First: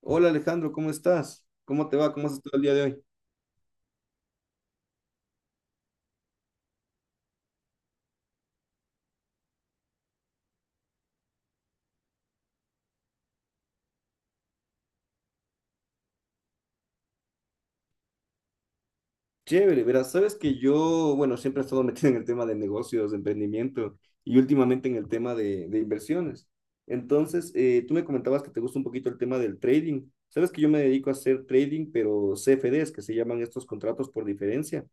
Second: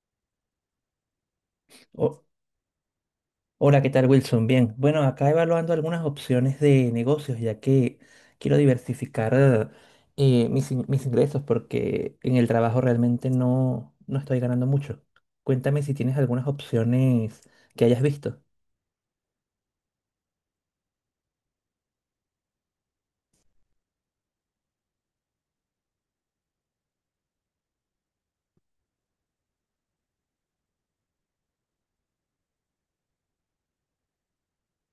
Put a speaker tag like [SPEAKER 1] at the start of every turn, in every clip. [SPEAKER 1] Hola Alejandro, ¿cómo estás? ¿Cómo te va?
[SPEAKER 2] Ho-
[SPEAKER 1] ¿Cómo has estado el día de hoy?
[SPEAKER 2] hola, ¿qué tal, Wilson? Bien. Bueno, acá evaluando algunas opciones de negocios, ya que quiero diversificar mis ingresos, porque en el trabajo realmente no estoy ganando mucho. Cuéntame si tienes algunas opciones que hayas visto.
[SPEAKER 1] Chévere, verás, sabes que yo, bueno, siempre he estado metido en el tema de negocios, de emprendimiento y últimamente en el tema de inversiones. Entonces, tú me comentabas que te gusta un poquito el tema del trading. Sabes que yo me dedico a hacer trading, pero CFDs, que se llaman estos contratos por diferencia.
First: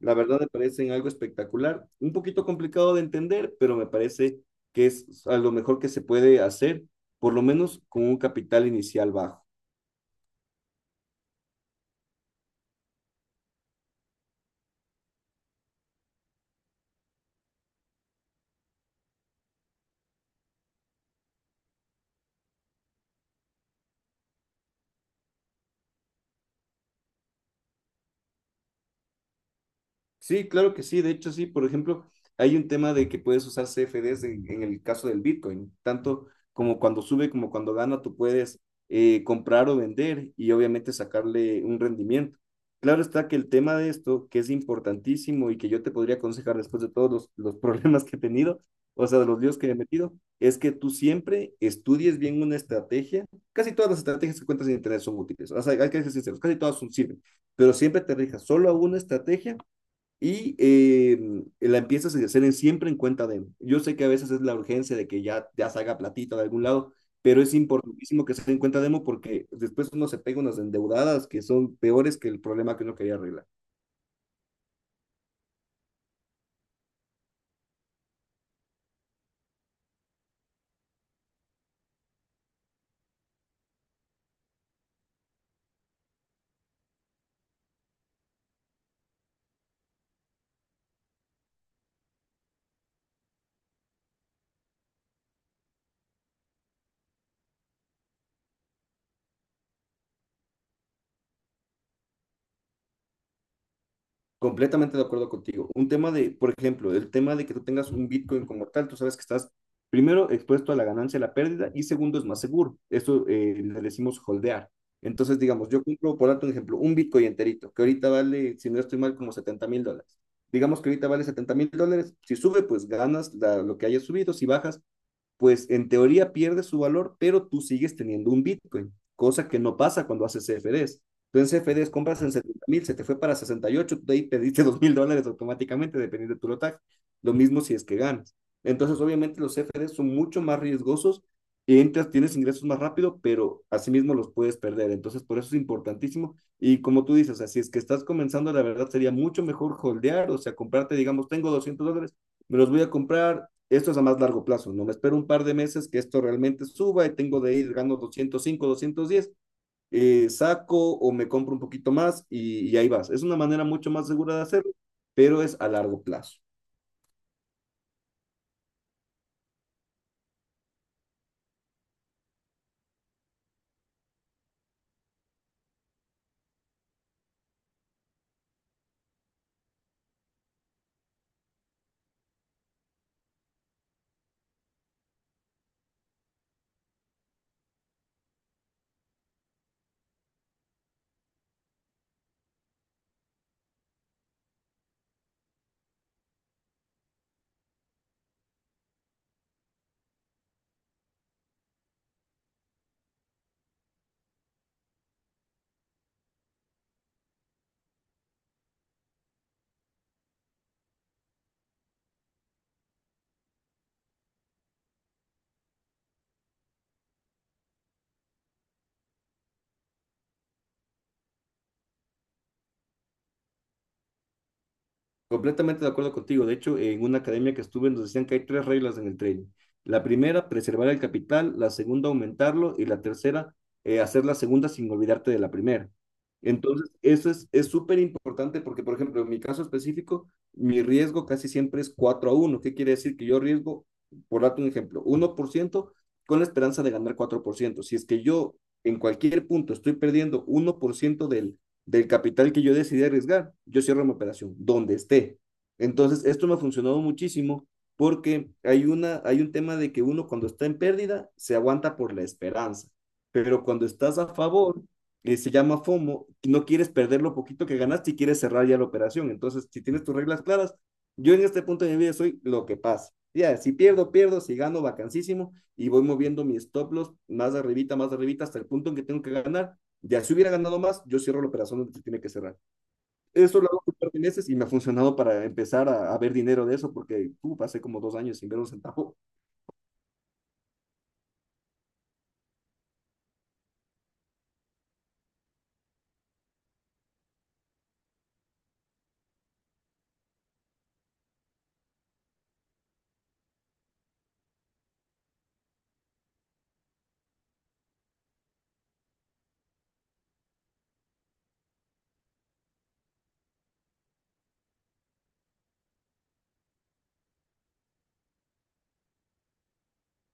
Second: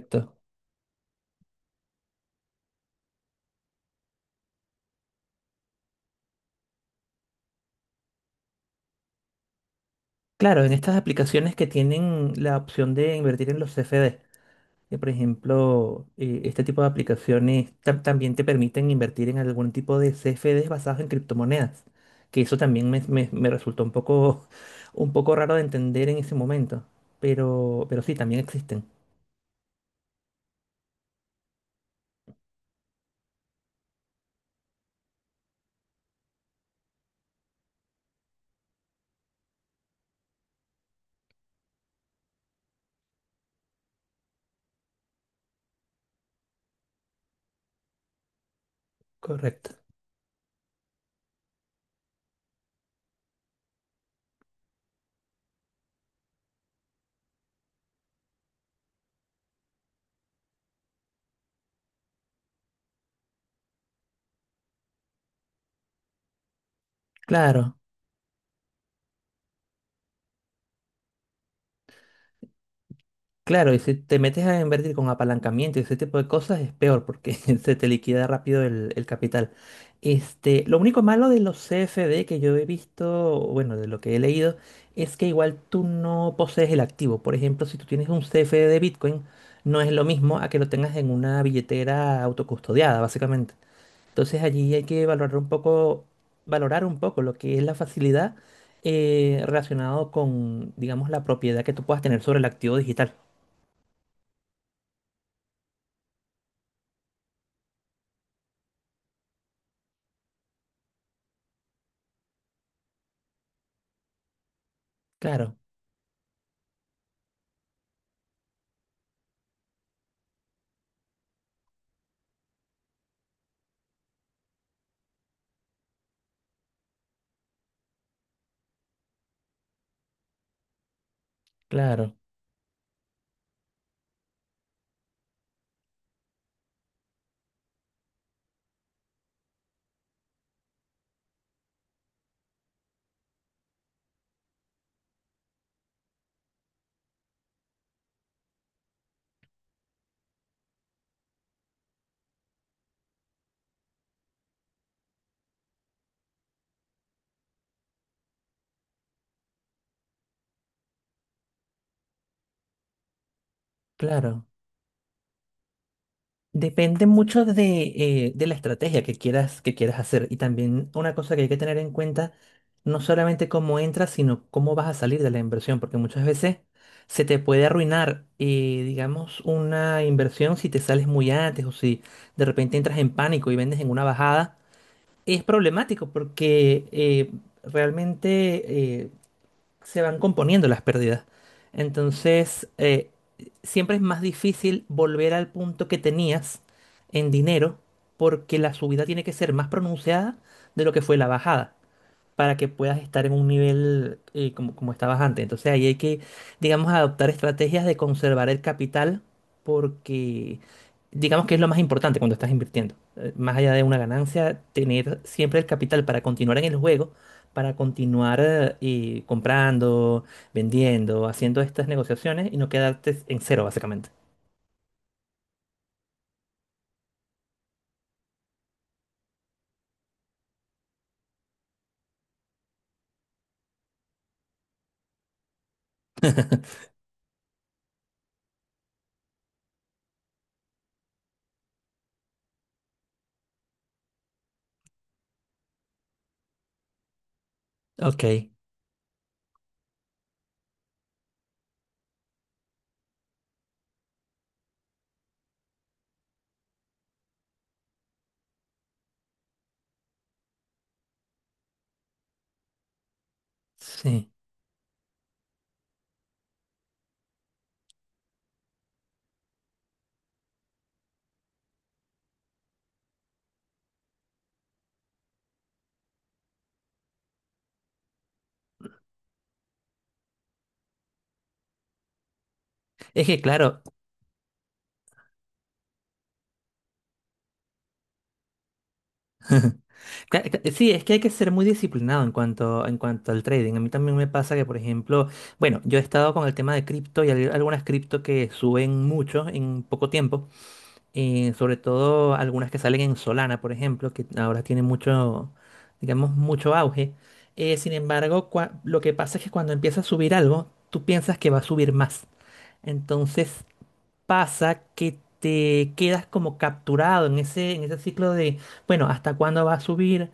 [SPEAKER 1] La verdad me parecen algo espectacular, un poquito complicado de entender, pero me parece que es a lo mejor que se puede hacer, por lo menos con un capital inicial bajo.
[SPEAKER 2] Claro, en estas aplicaciones que tienen la opción de invertir en los CFD, que, por ejemplo, este tipo de aplicaciones también te permiten invertir en algún tipo de CFDs basados en criptomonedas, que eso también me resultó un poco, un poco raro de entender en ese momento, pero sí, también existen.
[SPEAKER 1] Sí, claro que sí. De hecho, sí. Por ejemplo, hay un tema de que puedes usar CFDs en el caso del Bitcoin. Tanto como cuando sube como cuando gana, tú puedes comprar o vender y obviamente sacarle un rendimiento. Claro está que el tema de esto, que es importantísimo y que yo te podría aconsejar después de todos los problemas que he tenido, o sea, de los líos que
[SPEAKER 2] Correcto.
[SPEAKER 1] me he metido, es que tú siempre estudies bien una estrategia. Casi todas las estrategias que cuentas en Internet son útiles. O sea, hay que ser sinceros, casi todas son, sirven. Pero siempre te rijas solo a una estrategia y la empiezas a hacer siempre en cuenta de. Yo sé que a veces es la urgencia de que ya salga platita de algún lado, pero es
[SPEAKER 2] Claro.
[SPEAKER 1] importantísimo que se den cuenta demo porque después uno se pega unas endeudadas que son peores que el problema que uno quería arreglar.
[SPEAKER 2] Claro, y si te metes a invertir con apalancamiento y ese tipo de cosas es peor porque se te liquida rápido el capital. Este, lo único malo de los CFD que yo he visto, bueno, de lo que he leído, es que igual tú no posees el activo. Por ejemplo, si tú tienes un CFD de Bitcoin, no es lo mismo a que lo tengas en una billetera autocustodiada, básicamente. Entonces allí hay que valorar un poco lo que es la facilidad relacionado con, digamos, la propiedad que tú puedas tener sobre el activo digital.
[SPEAKER 1] Completamente de acuerdo contigo. Un tema de, por ejemplo, el tema de que tú tengas un Bitcoin como tal, tú sabes que estás primero expuesto a la ganancia, y la pérdida y segundo es más seguro. Esto le decimos holdear. Entonces,
[SPEAKER 2] Claro,
[SPEAKER 1] digamos, yo compro, por darte un ejemplo, un Bitcoin enterito, que ahorita vale, si no estoy mal, como $70.000. Digamos que ahorita vale $70.000. Si sube, pues ganas lo que haya subido. Si bajas, pues en teoría pierde su valor, pero tú sigues teniendo un Bitcoin, cosa que no pasa cuando haces CFDs. Tú en CFDs
[SPEAKER 2] claro,
[SPEAKER 1] compras en 70.000, se te fue para 68, tú de ahí pediste $2.000 automáticamente, dependiendo de tu lotaje. Lo mismo si es que ganas. Entonces, obviamente, los CFDs son mucho más riesgosos y entras, tienes ingresos más rápido, pero asimismo los puedes perder. Entonces, por eso es importantísimo. Y como tú dices, o sea, si es que estás comenzando, la verdad sería mucho mejor holdear, o sea, comprarte, digamos, tengo $200, me los voy a comprar. Esto es a más largo plazo, no me espero un par de meses que esto realmente suba y tengo de ir ganando 205, 210, saco o me compro un poquito más y ahí vas. Es una manera mucho más segura de
[SPEAKER 2] claro.
[SPEAKER 1] hacerlo, pero es a largo plazo.
[SPEAKER 2] Depende mucho de la estrategia que quieras hacer. Y también una cosa que hay que tener en cuenta, no solamente cómo entras, sino cómo vas a salir de la inversión, porque muchas veces se te puede arruinar, digamos, una inversión si te sales muy antes o si de repente entras en pánico y vendes en una bajada. Es problemático porque realmente se van componiendo las pérdidas. Entonces, siempre es más difícil volver al punto que tenías en dinero porque la subida tiene que ser más pronunciada de lo que fue la bajada para que puedas estar en un nivel como, como estabas antes. Entonces ahí hay que, digamos, adoptar estrategias de conservar el capital porque digamos que es lo más importante cuando estás invirtiendo. Más allá de una ganancia, tener siempre el capital para continuar en el juego, para continuar y comprando, vendiendo, haciendo estas negociaciones y no quedarte en cero, básicamente.
[SPEAKER 1] Completamente de acuerdo contigo. De hecho, en una academia que estuve nos decían que hay 3 reglas en el trading. La primera, preservar el capital; la segunda, aumentarlo; y la tercera, hacer la segunda sin olvidarte de la primera. Entonces, eso es súper importante porque, por ejemplo, en mi caso específico, mi riesgo casi siempre es 4 a 1. ¿Qué quiere decir? Que yo riesgo, por darte un ejemplo, 1% con la esperanza de ganar 4%. Si es que
[SPEAKER 2] Ok,
[SPEAKER 1] yo en cualquier punto estoy perdiendo 1% del capital que yo decidí arriesgar, yo cierro mi operación, donde esté. Entonces, esto me ha funcionado muchísimo porque hay un tema de que uno cuando está en pérdida se aguanta por la esperanza, pero cuando estás a
[SPEAKER 2] sí.
[SPEAKER 1] favor, se llama FOMO, no quieres perder lo poquito que ganaste y quieres cerrar ya la operación. Entonces, si tienes tus reglas claras, yo en este punto de mi vida soy lo que pasa. Ya, si pierdo, pierdo; si gano, vacancísimo, y voy moviendo mis stop loss más arribita, hasta el punto en que tengo que ganar, ya si hubiera ganado más, yo cierro la operación donde se tiene que cerrar.
[SPEAKER 2] Es que
[SPEAKER 1] Eso lo hago
[SPEAKER 2] claro,
[SPEAKER 1] por meses y me ha funcionado para empezar a ver dinero de eso, porque pasé como 2 años sin ver un centavo.
[SPEAKER 2] sí, es que hay que ser muy disciplinado en cuanto al trading. A mí también me pasa que, por ejemplo, bueno, yo he estado con el tema de cripto y hay algunas cripto que suben mucho en poco tiempo. Sobre todo algunas que salen en Solana, por ejemplo, que ahora tienen mucho, digamos, mucho auge. Sin embargo, lo que pasa es que cuando empieza a subir algo, tú piensas que va a subir más. Entonces pasa que te quedas como capturado en ese ciclo de, bueno, ¿hasta cuándo va a subir?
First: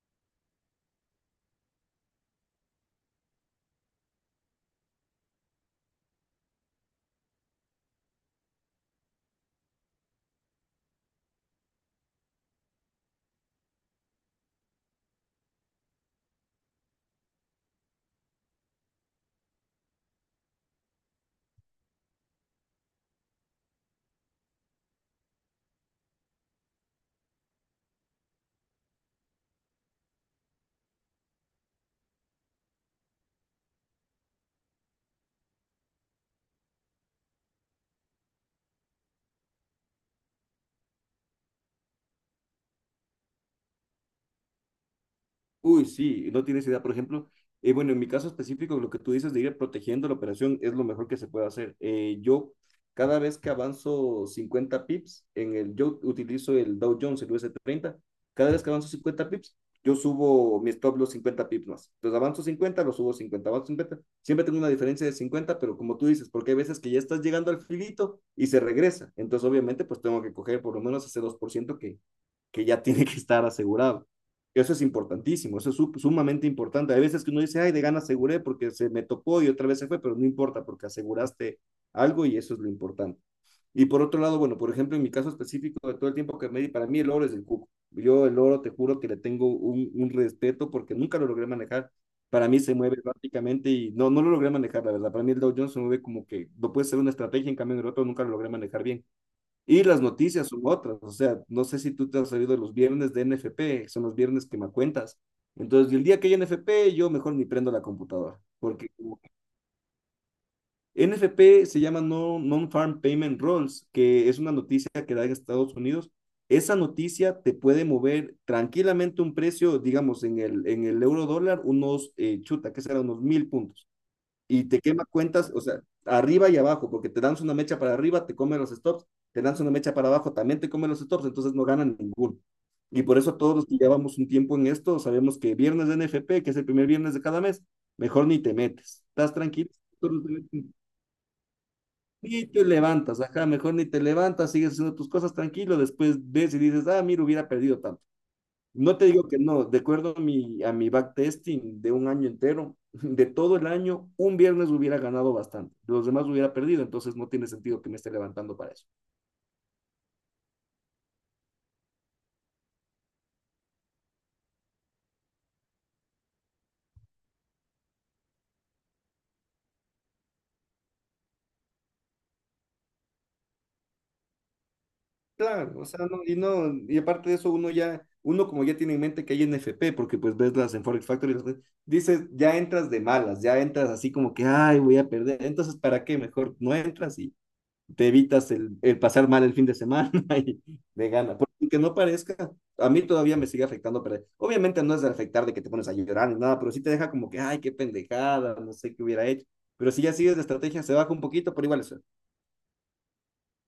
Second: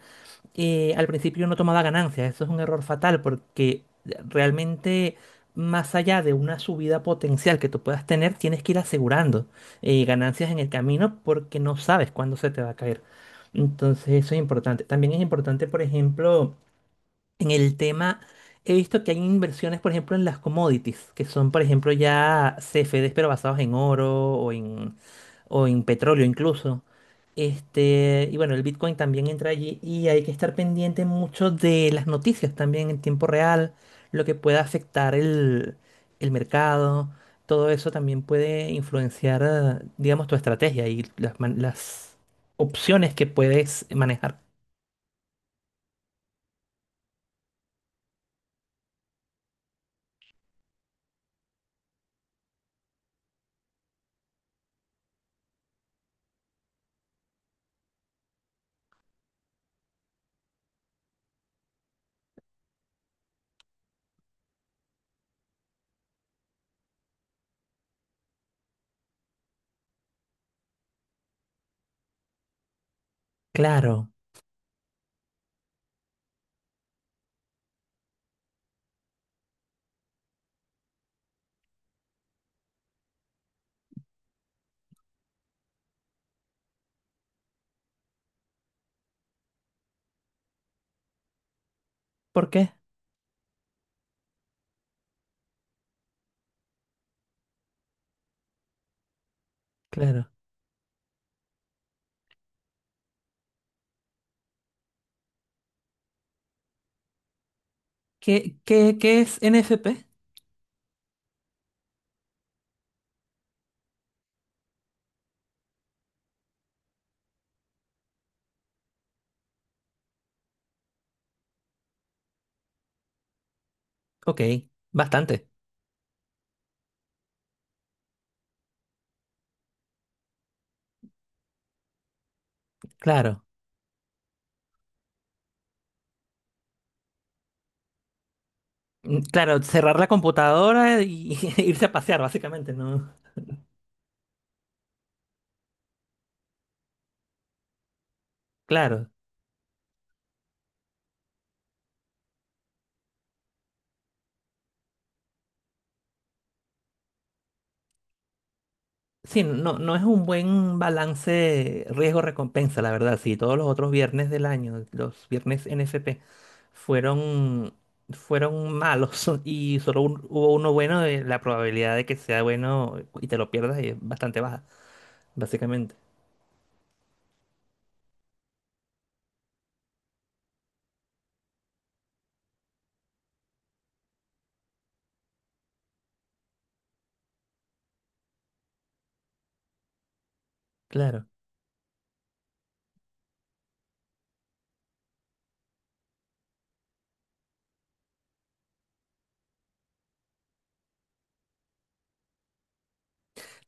[SPEAKER 2] Al principio no tomaba ganancias. Eso es un error fatal porque realmente más allá de una subida potencial que tú puedas tener, tienes que ir asegurando ganancias en el camino porque no sabes cuándo se te va a caer. Entonces eso es importante. También es importante, por ejemplo, en el tema, he visto que hay inversiones, por ejemplo, en las commodities, que son, por ejemplo, ya CFDs pero basados en oro o en petróleo incluso. Este, y bueno, el Bitcoin también entra allí y hay que estar pendiente mucho de las noticias también en tiempo real, lo que pueda afectar el mercado, todo eso también puede influenciar, digamos, tu estrategia y las opciones que puedes manejar.
[SPEAKER 1] Uy, sí, no tienes idea. Por ejemplo, bueno, en mi caso específico, lo que tú dices de ir protegiendo la operación es lo mejor que se puede hacer. Cada vez que avanzo 50 pips, en el, yo utilizo el Dow Jones, el US30. Cada vez que avanzo 50 pips, yo subo mi stop los 50 pips más. Entonces avanzo 50, lo subo 50. Avanzo 50, siempre tengo una diferencia de 50. Pero como tú dices, porque hay veces que ya estás llegando al filito y se regresa. Entonces, obviamente, pues tengo que coger por lo menos ese 2% que ya tiene que estar asegurado.
[SPEAKER 2] Claro.
[SPEAKER 1] Eso es importantísimo, eso es sumamente importante. Hay veces que uno dice, ay, de gana aseguré porque se me topó y otra vez se fue, pero no importa porque aseguraste algo y eso es lo importante. Y por otro lado, bueno, por ejemplo, en mi caso específico, de todo el tiempo que me di, para mí el oro es el cuco. Yo el oro, te juro que le tengo un respeto porque nunca lo logré manejar. Para
[SPEAKER 2] ¿Por
[SPEAKER 1] mí
[SPEAKER 2] qué?
[SPEAKER 1] se mueve prácticamente y no lo logré manejar, la verdad. Para mí el Dow Jones se mueve como que no puede ser una estrategia, en cambio en el otro nunca lo logré manejar bien. Y las
[SPEAKER 2] Claro.
[SPEAKER 1] noticias son otras, o sea, no sé si tú te has sabido de los viernes de NFP, son los viernes que me cuentas. Entonces, el día que hay NFP, yo mejor ni prendo la computadora,
[SPEAKER 2] ¿Qué,
[SPEAKER 1] porque
[SPEAKER 2] qué,
[SPEAKER 1] como
[SPEAKER 2] qué
[SPEAKER 1] que
[SPEAKER 2] es NFP?
[SPEAKER 1] NFP se llama no, Non-Farm Payment Rolls, que es una noticia que da en Estados Unidos. Esa noticia te puede mover tranquilamente un precio, digamos, en el euro dólar, unos, chuta, que será unos 1.000 puntos
[SPEAKER 2] Ok,
[SPEAKER 1] y te quema
[SPEAKER 2] bastante.
[SPEAKER 1] cuentas, o sea, arriba y abajo, porque te dan una mecha para arriba, te come los stops, te dan una mecha para abajo, también te come los stops, entonces no ganan ninguno. Y por eso
[SPEAKER 2] Claro.
[SPEAKER 1] todos los que llevamos un tiempo en esto, sabemos que viernes de NFP, que es el primer viernes de cada mes, mejor ni te metes.
[SPEAKER 2] Mm,
[SPEAKER 1] Estás
[SPEAKER 2] claro,
[SPEAKER 1] tranquilo,
[SPEAKER 2] cerrar la computadora y irse a pasear,
[SPEAKER 1] ni te
[SPEAKER 2] básicamente, ¿no?
[SPEAKER 1] levantas, ajá, mejor ni te levantas, sigues haciendo tus cosas tranquilo, después ves y dices, ah, mira, hubiera perdido tanto. No te
[SPEAKER 2] Claro,
[SPEAKER 1] digo que no, de acuerdo a mi backtesting de 1 año entero, de todo el año, un viernes hubiera ganado bastante, los demás hubiera perdido, entonces no tiene sentido que me esté levantando para eso.
[SPEAKER 2] sí, no, no es un buen balance riesgo-recompensa, la verdad. Si todos los otros viernes del año, los viernes NFP, fueron, fueron malos y hubo uno bueno, la probabilidad de que sea bueno y te lo pierdas es bastante baja,
[SPEAKER 1] Claro, o
[SPEAKER 2] básicamente.
[SPEAKER 1] sea, no, y no, y aparte de eso, uno ya, uno como ya tiene en mente que hay NFP, porque pues ves las en Forex Factory, dices, ya entras de malas, ya entras así como que, ay, voy a perder, entonces, ¿para qué? Mejor no entras y te evitas el pasar mal el fin de semana y de
[SPEAKER 2] Claro.
[SPEAKER 1] gana. Porque no parezca, a mí todavía me sigue afectando, pero obviamente no es de afectar de que te pones a llorar ni nada, pero sí te deja como que, ay, qué pendejada, no sé qué hubiera hecho. Pero si ya sigues la estrategia, se baja un poquito, pero igual es.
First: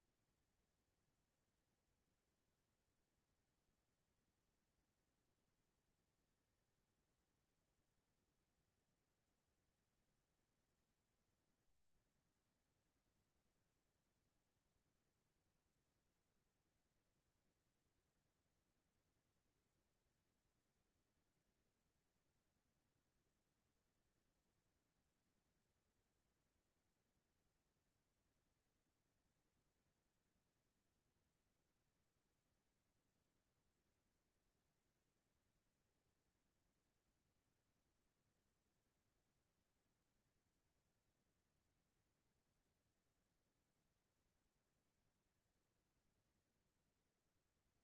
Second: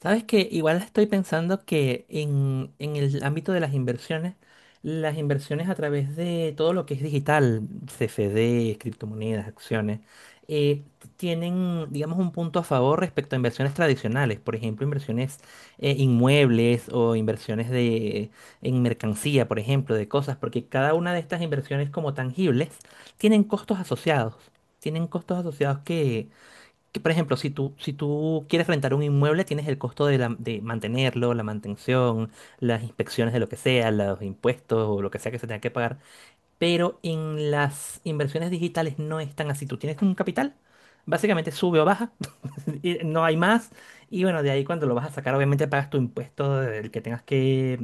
[SPEAKER 2] Sabes que igual estoy pensando que en el ámbito de las inversiones a través de todo lo que es digital, CFD, criptomonedas, acciones, eh, tienen, digamos, un punto a favor respecto a inversiones tradicionales, por ejemplo, inversiones inmuebles o inversiones de, en mercancía, por ejemplo, de cosas, porque cada una de estas inversiones como tangibles tienen costos asociados. Tienen costos asociados que, por ejemplo, si tú, si tú quieres rentar un inmueble, tienes el costo de, de mantenerlo, la mantención, las inspecciones de lo que sea, los impuestos o lo que sea que se tenga que pagar, pero en las inversiones digitales no es tan así. Tú tienes un capital, básicamente sube o baja, y no hay más. Y bueno, de ahí cuando lo vas a sacar, obviamente pagas tu impuesto del que tengas que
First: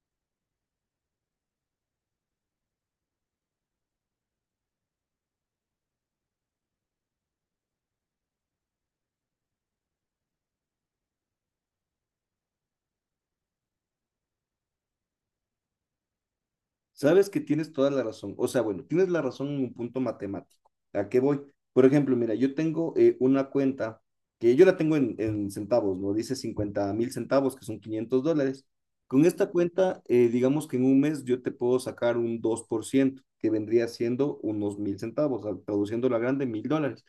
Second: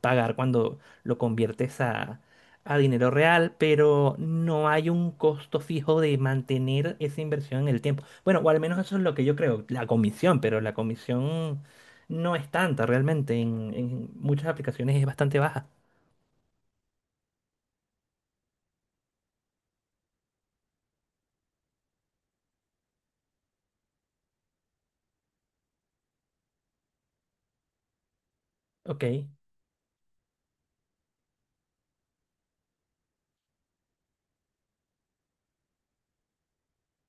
[SPEAKER 2] pagar cuando lo conviertes a dinero real, pero no hay un costo fijo de mantener esa inversión en el tiempo. Bueno, o al menos eso es lo que yo creo, la comisión, pero la comisión no es tanta realmente, en muchas aplicaciones es bastante baja.
[SPEAKER 1] Sabes que tienes toda la razón. O sea, bueno, tienes la razón en un punto matemático. ¿A qué voy? Por ejemplo, mira, yo tengo una cuenta que yo la tengo en centavos, ¿no? Dice 50.000 centavos, que son $500.
[SPEAKER 2] Ok,
[SPEAKER 1] Con esta cuenta, digamos que en un mes yo te puedo sacar un 2%, que vendría siendo unos 1.000 centavos, traduciéndolo a grande, $1.000.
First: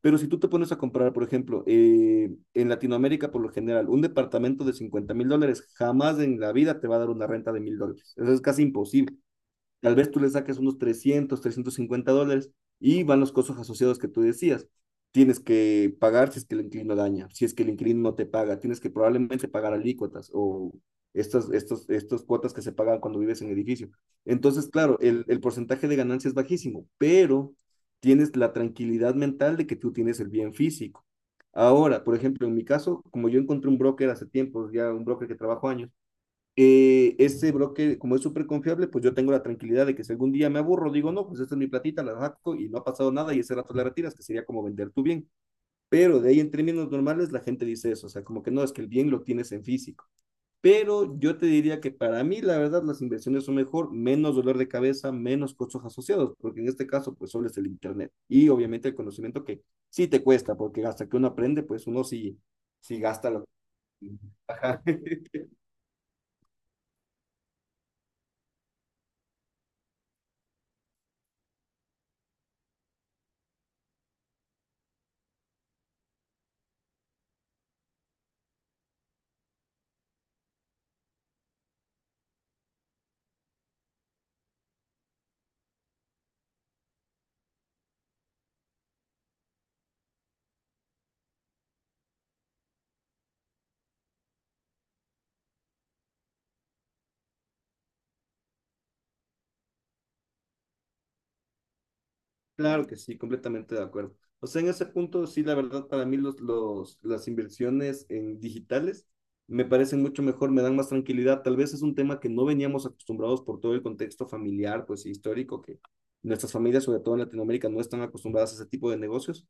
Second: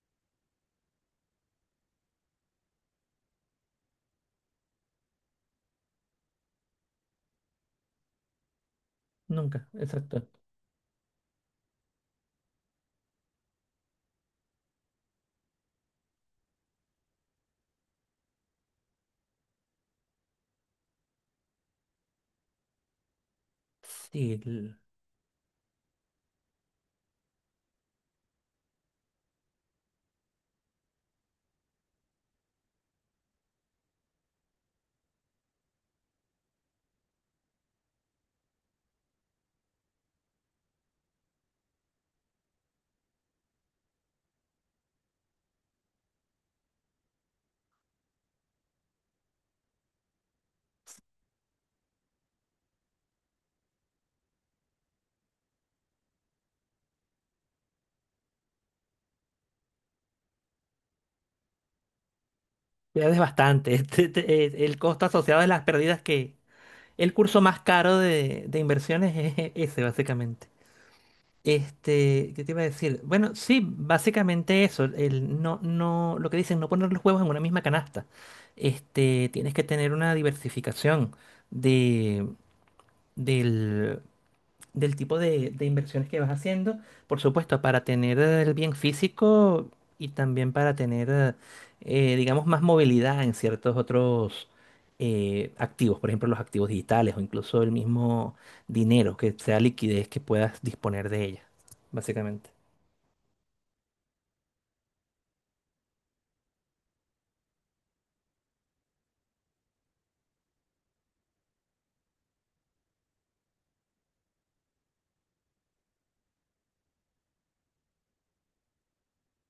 [SPEAKER 1] Pero si tú te pones a comprar, por ejemplo, en Latinoamérica, por lo general, un departamento de $50.000 jamás en la vida te va a dar una renta de $1.000. Eso es casi imposible.
[SPEAKER 2] nunca,
[SPEAKER 1] Tal vez tú
[SPEAKER 2] exacto.
[SPEAKER 1] le saques unos $300-350 y van los costos asociados que tú decías. Tienes que pagar si es que el inquilino daña, si es que el inquilino no te paga, tienes que probablemente pagar alícuotas o estos cuotas que se pagan cuando vives en el edificio.
[SPEAKER 2] Sí,
[SPEAKER 1] Entonces, claro, el porcentaje de ganancia es bajísimo, pero tienes la tranquilidad mental de que tú tienes el bien físico. Ahora, por ejemplo, en mi caso, como yo encontré un broker hace tiempo, ya un broker que trabajo años, este broker, como es súper confiable, pues yo tengo la tranquilidad de que si algún día me aburro, digo, no, pues esta es mi platita, la saco y no ha pasado nada y ese rato la retiras, que sería como vender tu bien. Pero de ahí en términos normales la gente dice eso, o sea, como que no, es que el bien lo tienes en físico. Pero yo te diría que para mí, la verdad, las inversiones son mejor, menos dolor de cabeza, menos costos asociados, porque en este caso, pues solo es el Internet. Y obviamente el conocimiento que sí te cuesta, porque hasta que uno aprende, pues uno sí, sí
[SPEAKER 2] pierdes
[SPEAKER 1] gasta lo
[SPEAKER 2] bastante.
[SPEAKER 1] que.
[SPEAKER 2] El
[SPEAKER 1] Ajá.
[SPEAKER 2] costo asociado de las pérdidas que... El curso más caro de inversiones es ese, básicamente. Este, ¿qué te iba a decir? Bueno, sí, básicamente eso. El no, no, lo que dicen, no poner los huevos en una misma canasta. Este, tienes que tener una diversificación de, del del tipo de inversiones que vas haciendo, por supuesto, para tener el bien físico y también para tener, digamos, más movilidad en ciertos otros activos, por ejemplo, los activos digitales o incluso el mismo dinero, que sea liquidez que puedas disponer de ella, básicamente.
[SPEAKER 1] Claro que sí, completamente de acuerdo. O sea, en ese punto, sí, la verdad, para mí las inversiones en digitales me parecen mucho mejor, me dan más tranquilidad. Tal vez es un tema que no veníamos acostumbrados por todo el contexto familiar, pues histórico, que nuestras familias, sobre todo en Latinoamérica, no están acostumbradas a ese tipo de negocios.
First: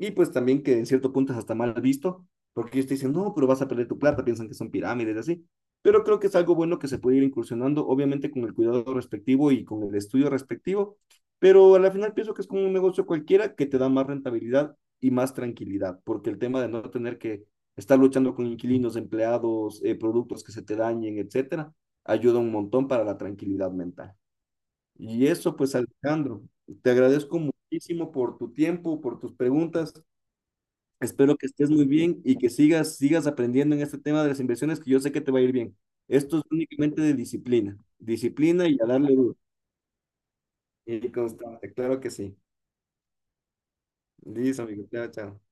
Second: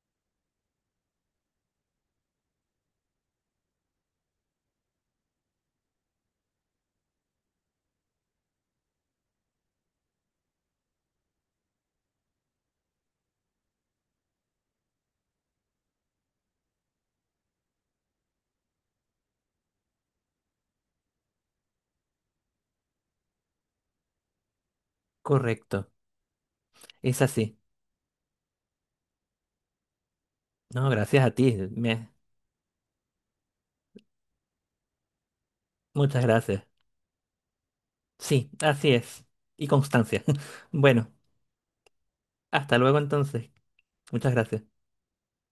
[SPEAKER 1] Y pues también que en cierto punto es hasta mal visto, porque ellos te dicen, no, pero vas a perder tu plata, piensan que son pirámides, y así. Pero creo que es algo bueno que se puede ir incursionando, obviamente con el cuidado respectivo y con el estudio respectivo, pero al final pienso que es como un negocio cualquiera que te da más rentabilidad y más tranquilidad, porque el tema de no tener que estar luchando con inquilinos, empleados, productos que se te dañen, etcétera, ayuda un montón para la tranquilidad mental. Y eso, pues,
[SPEAKER 2] Correcto,
[SPEAKER 1] Alejandro, te
[SPEAKER 2] es
[SPEAKER 1] agradezco
[SPEAKER 2] así.
[SPEAKER 1] muchísimo por tu tiempo, por tus preguntas.
[SPEAKER 2] No, gracias a
[SPEAKER 1] Espero que
[SPEAKER 2] ti,
[SPEAKER 1] estés muy bien y que sigas aprendiendo en este tema de las inversiones, que yo sé que te va a ir bien.
[SPEAKER 2] muchas
[SPEAKER 1] Esto es
[SPEAKER 2] gracias.
[SPEAKER 1] únicamente de disciplina,
[SPEAKER 2] Sí,
[SPEAKER 1] disciplina y a
[SPEAKER 2] así
[SPEAKER 1] darle
[SPEAKER 2] es.
[SPEAKER 1] duro
[SPEAKER 2] Y constancia.
[SPEAKER 1] y
[SPEAKER 2] Bueno,
[SPEAKER 1] constante, claro que sí.
[SPEAKER 2] hasta luego entonces. Muchas
[SPEAKER 1] Listo,
[SPEAKER 2] gracias.
[SPEAKER 1] amigo. Chao, chao.